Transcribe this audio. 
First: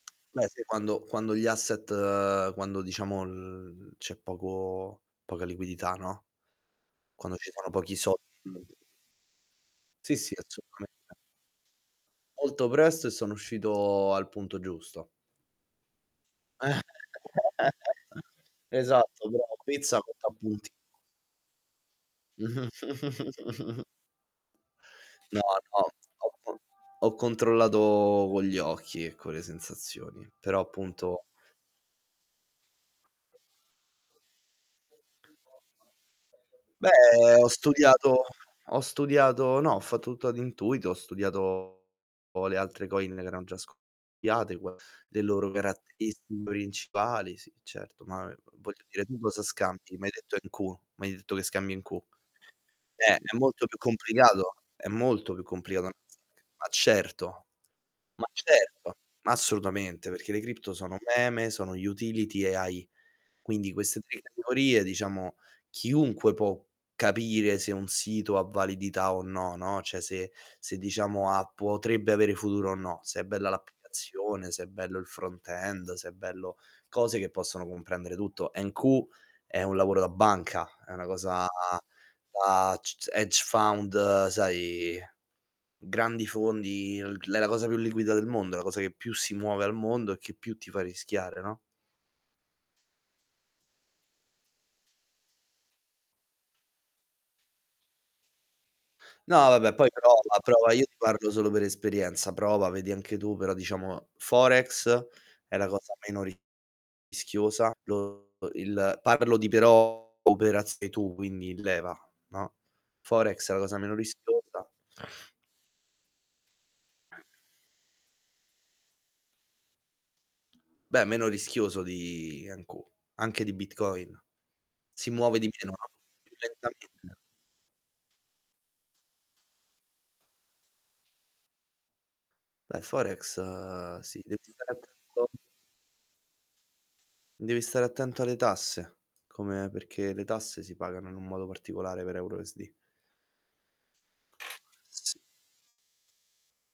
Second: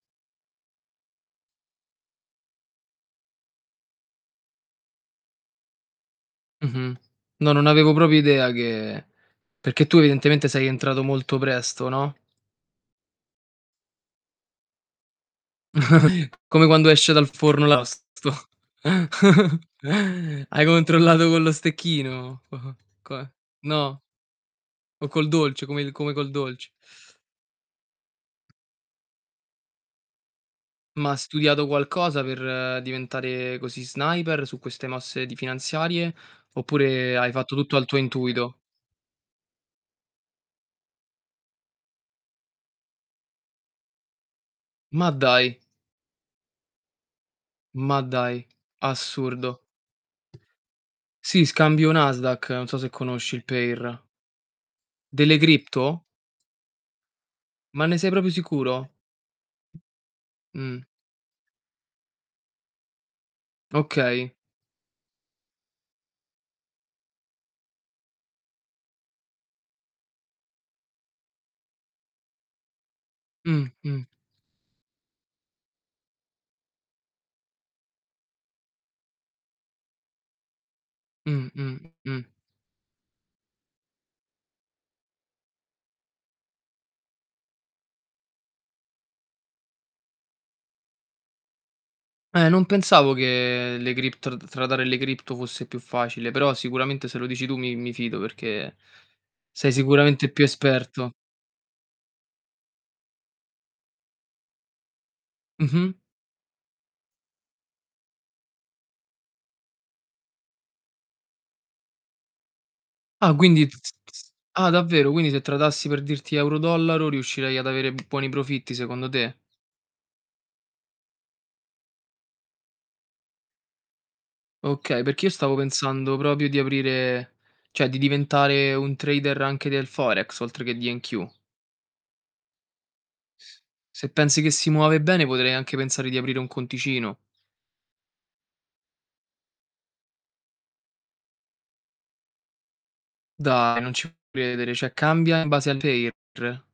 Beh, sì, quando quando gli asset quando diciamo l c'è poco poca liquidità, no? Mh-mh. Quando No, ci non sono avevo pochi sol proprio idea [unintelligible] che perché tu Sì, sì, evidentemente sei entrato assolutamente. molto presto, no? Molto presto e sono uscito al punto giusto. Come quando esce dal forno l'arrosto. Esatto, bravo, pizza cotta a Hai punti controllato con lo stecchino? Co è? No? O col No, dolce, no, come i come col ho co dolce. ho controllato con gli occhi e co' le sensazioni. Però Ma ha appunto studiato qualcosa per diventare così sniper su queste mosse di finanziarie? Beh, Oppure hai ho fatto tutto al tuo studiato intuito? ho studiato no, ho fatto tutto ad intuito, ho studiato le altre coin che erano già scoppiate qua Ma le loro dai! caratteristiche principali, sì, Ma certo. Ma, ehm, dai, v voglio dire, tu cosa assurdo. scambi? Mi hai detto NQ mi hai detto che Sì, scambi NQ. scambio Nasdaq, non so se Eh, conosci è il molto più pair. complicato è molto Delle più complicato [unintelligible] Cripto? ma certo. Ma ne sei Ma proprio sicuro? certo, ma assolutamente, perché le crypto Mh. sono meme sono utility e AI. Quindi queste 3 Okay. categorie, diciamo, chiunque può capire se un sito ha validità o no, no. Cioè se se diciamo ha potrebbe avere futuro o no, se è bella Mh, mh. l'applicazione, se è bello il front end, se è bello cose che possono comprendere tutto. NQ è un lavoro da banca, è una cosa Mh, mh, mh. da c z hedge fund, sai grandi fondi, l è la cosa più liquida del mondo, è la cosa che più si muove al mondo e che più ti fa rischiare, no? Eh, non pensavo che le Cripto tradare le Cripto fosse più facile, però sicuramente se lo dici tu mi mi fido perché No, sei vabbè, poi sicuramente prova più prova. Io ti esperto. parlo solo per esperienza. Prova, vedi anche tu, però diciamo Forex è la cosa Mh-mh. meno rischiosa. Lo il parlo di però operaz e tu, quindi leva, no, Ah, Forex è la quindi cosa meno rischiosa. ah, davvero? Quindi se tradassi, per dirti, €, $ riuscirei ad avere buoni profitti secondo te? Beh, meno rischioso di NQ, anche di Bitcoin. Okay, Si perché io muove di stavo meno, no. pensando Più proprio di lentamente. aprire cioè di diventare un trader anche del Forex, oltre che di NQ. Dai, Forex, Se sì, pensi che si muove bene, [unintelligible] potrei anche pensare di aprire un conticino. Devi stare attento alle tasse, come perché le tasse si pagano in un modo particolare per EUR e USD. Dai, non ci p credere cioè Sì. cambia in base al pair?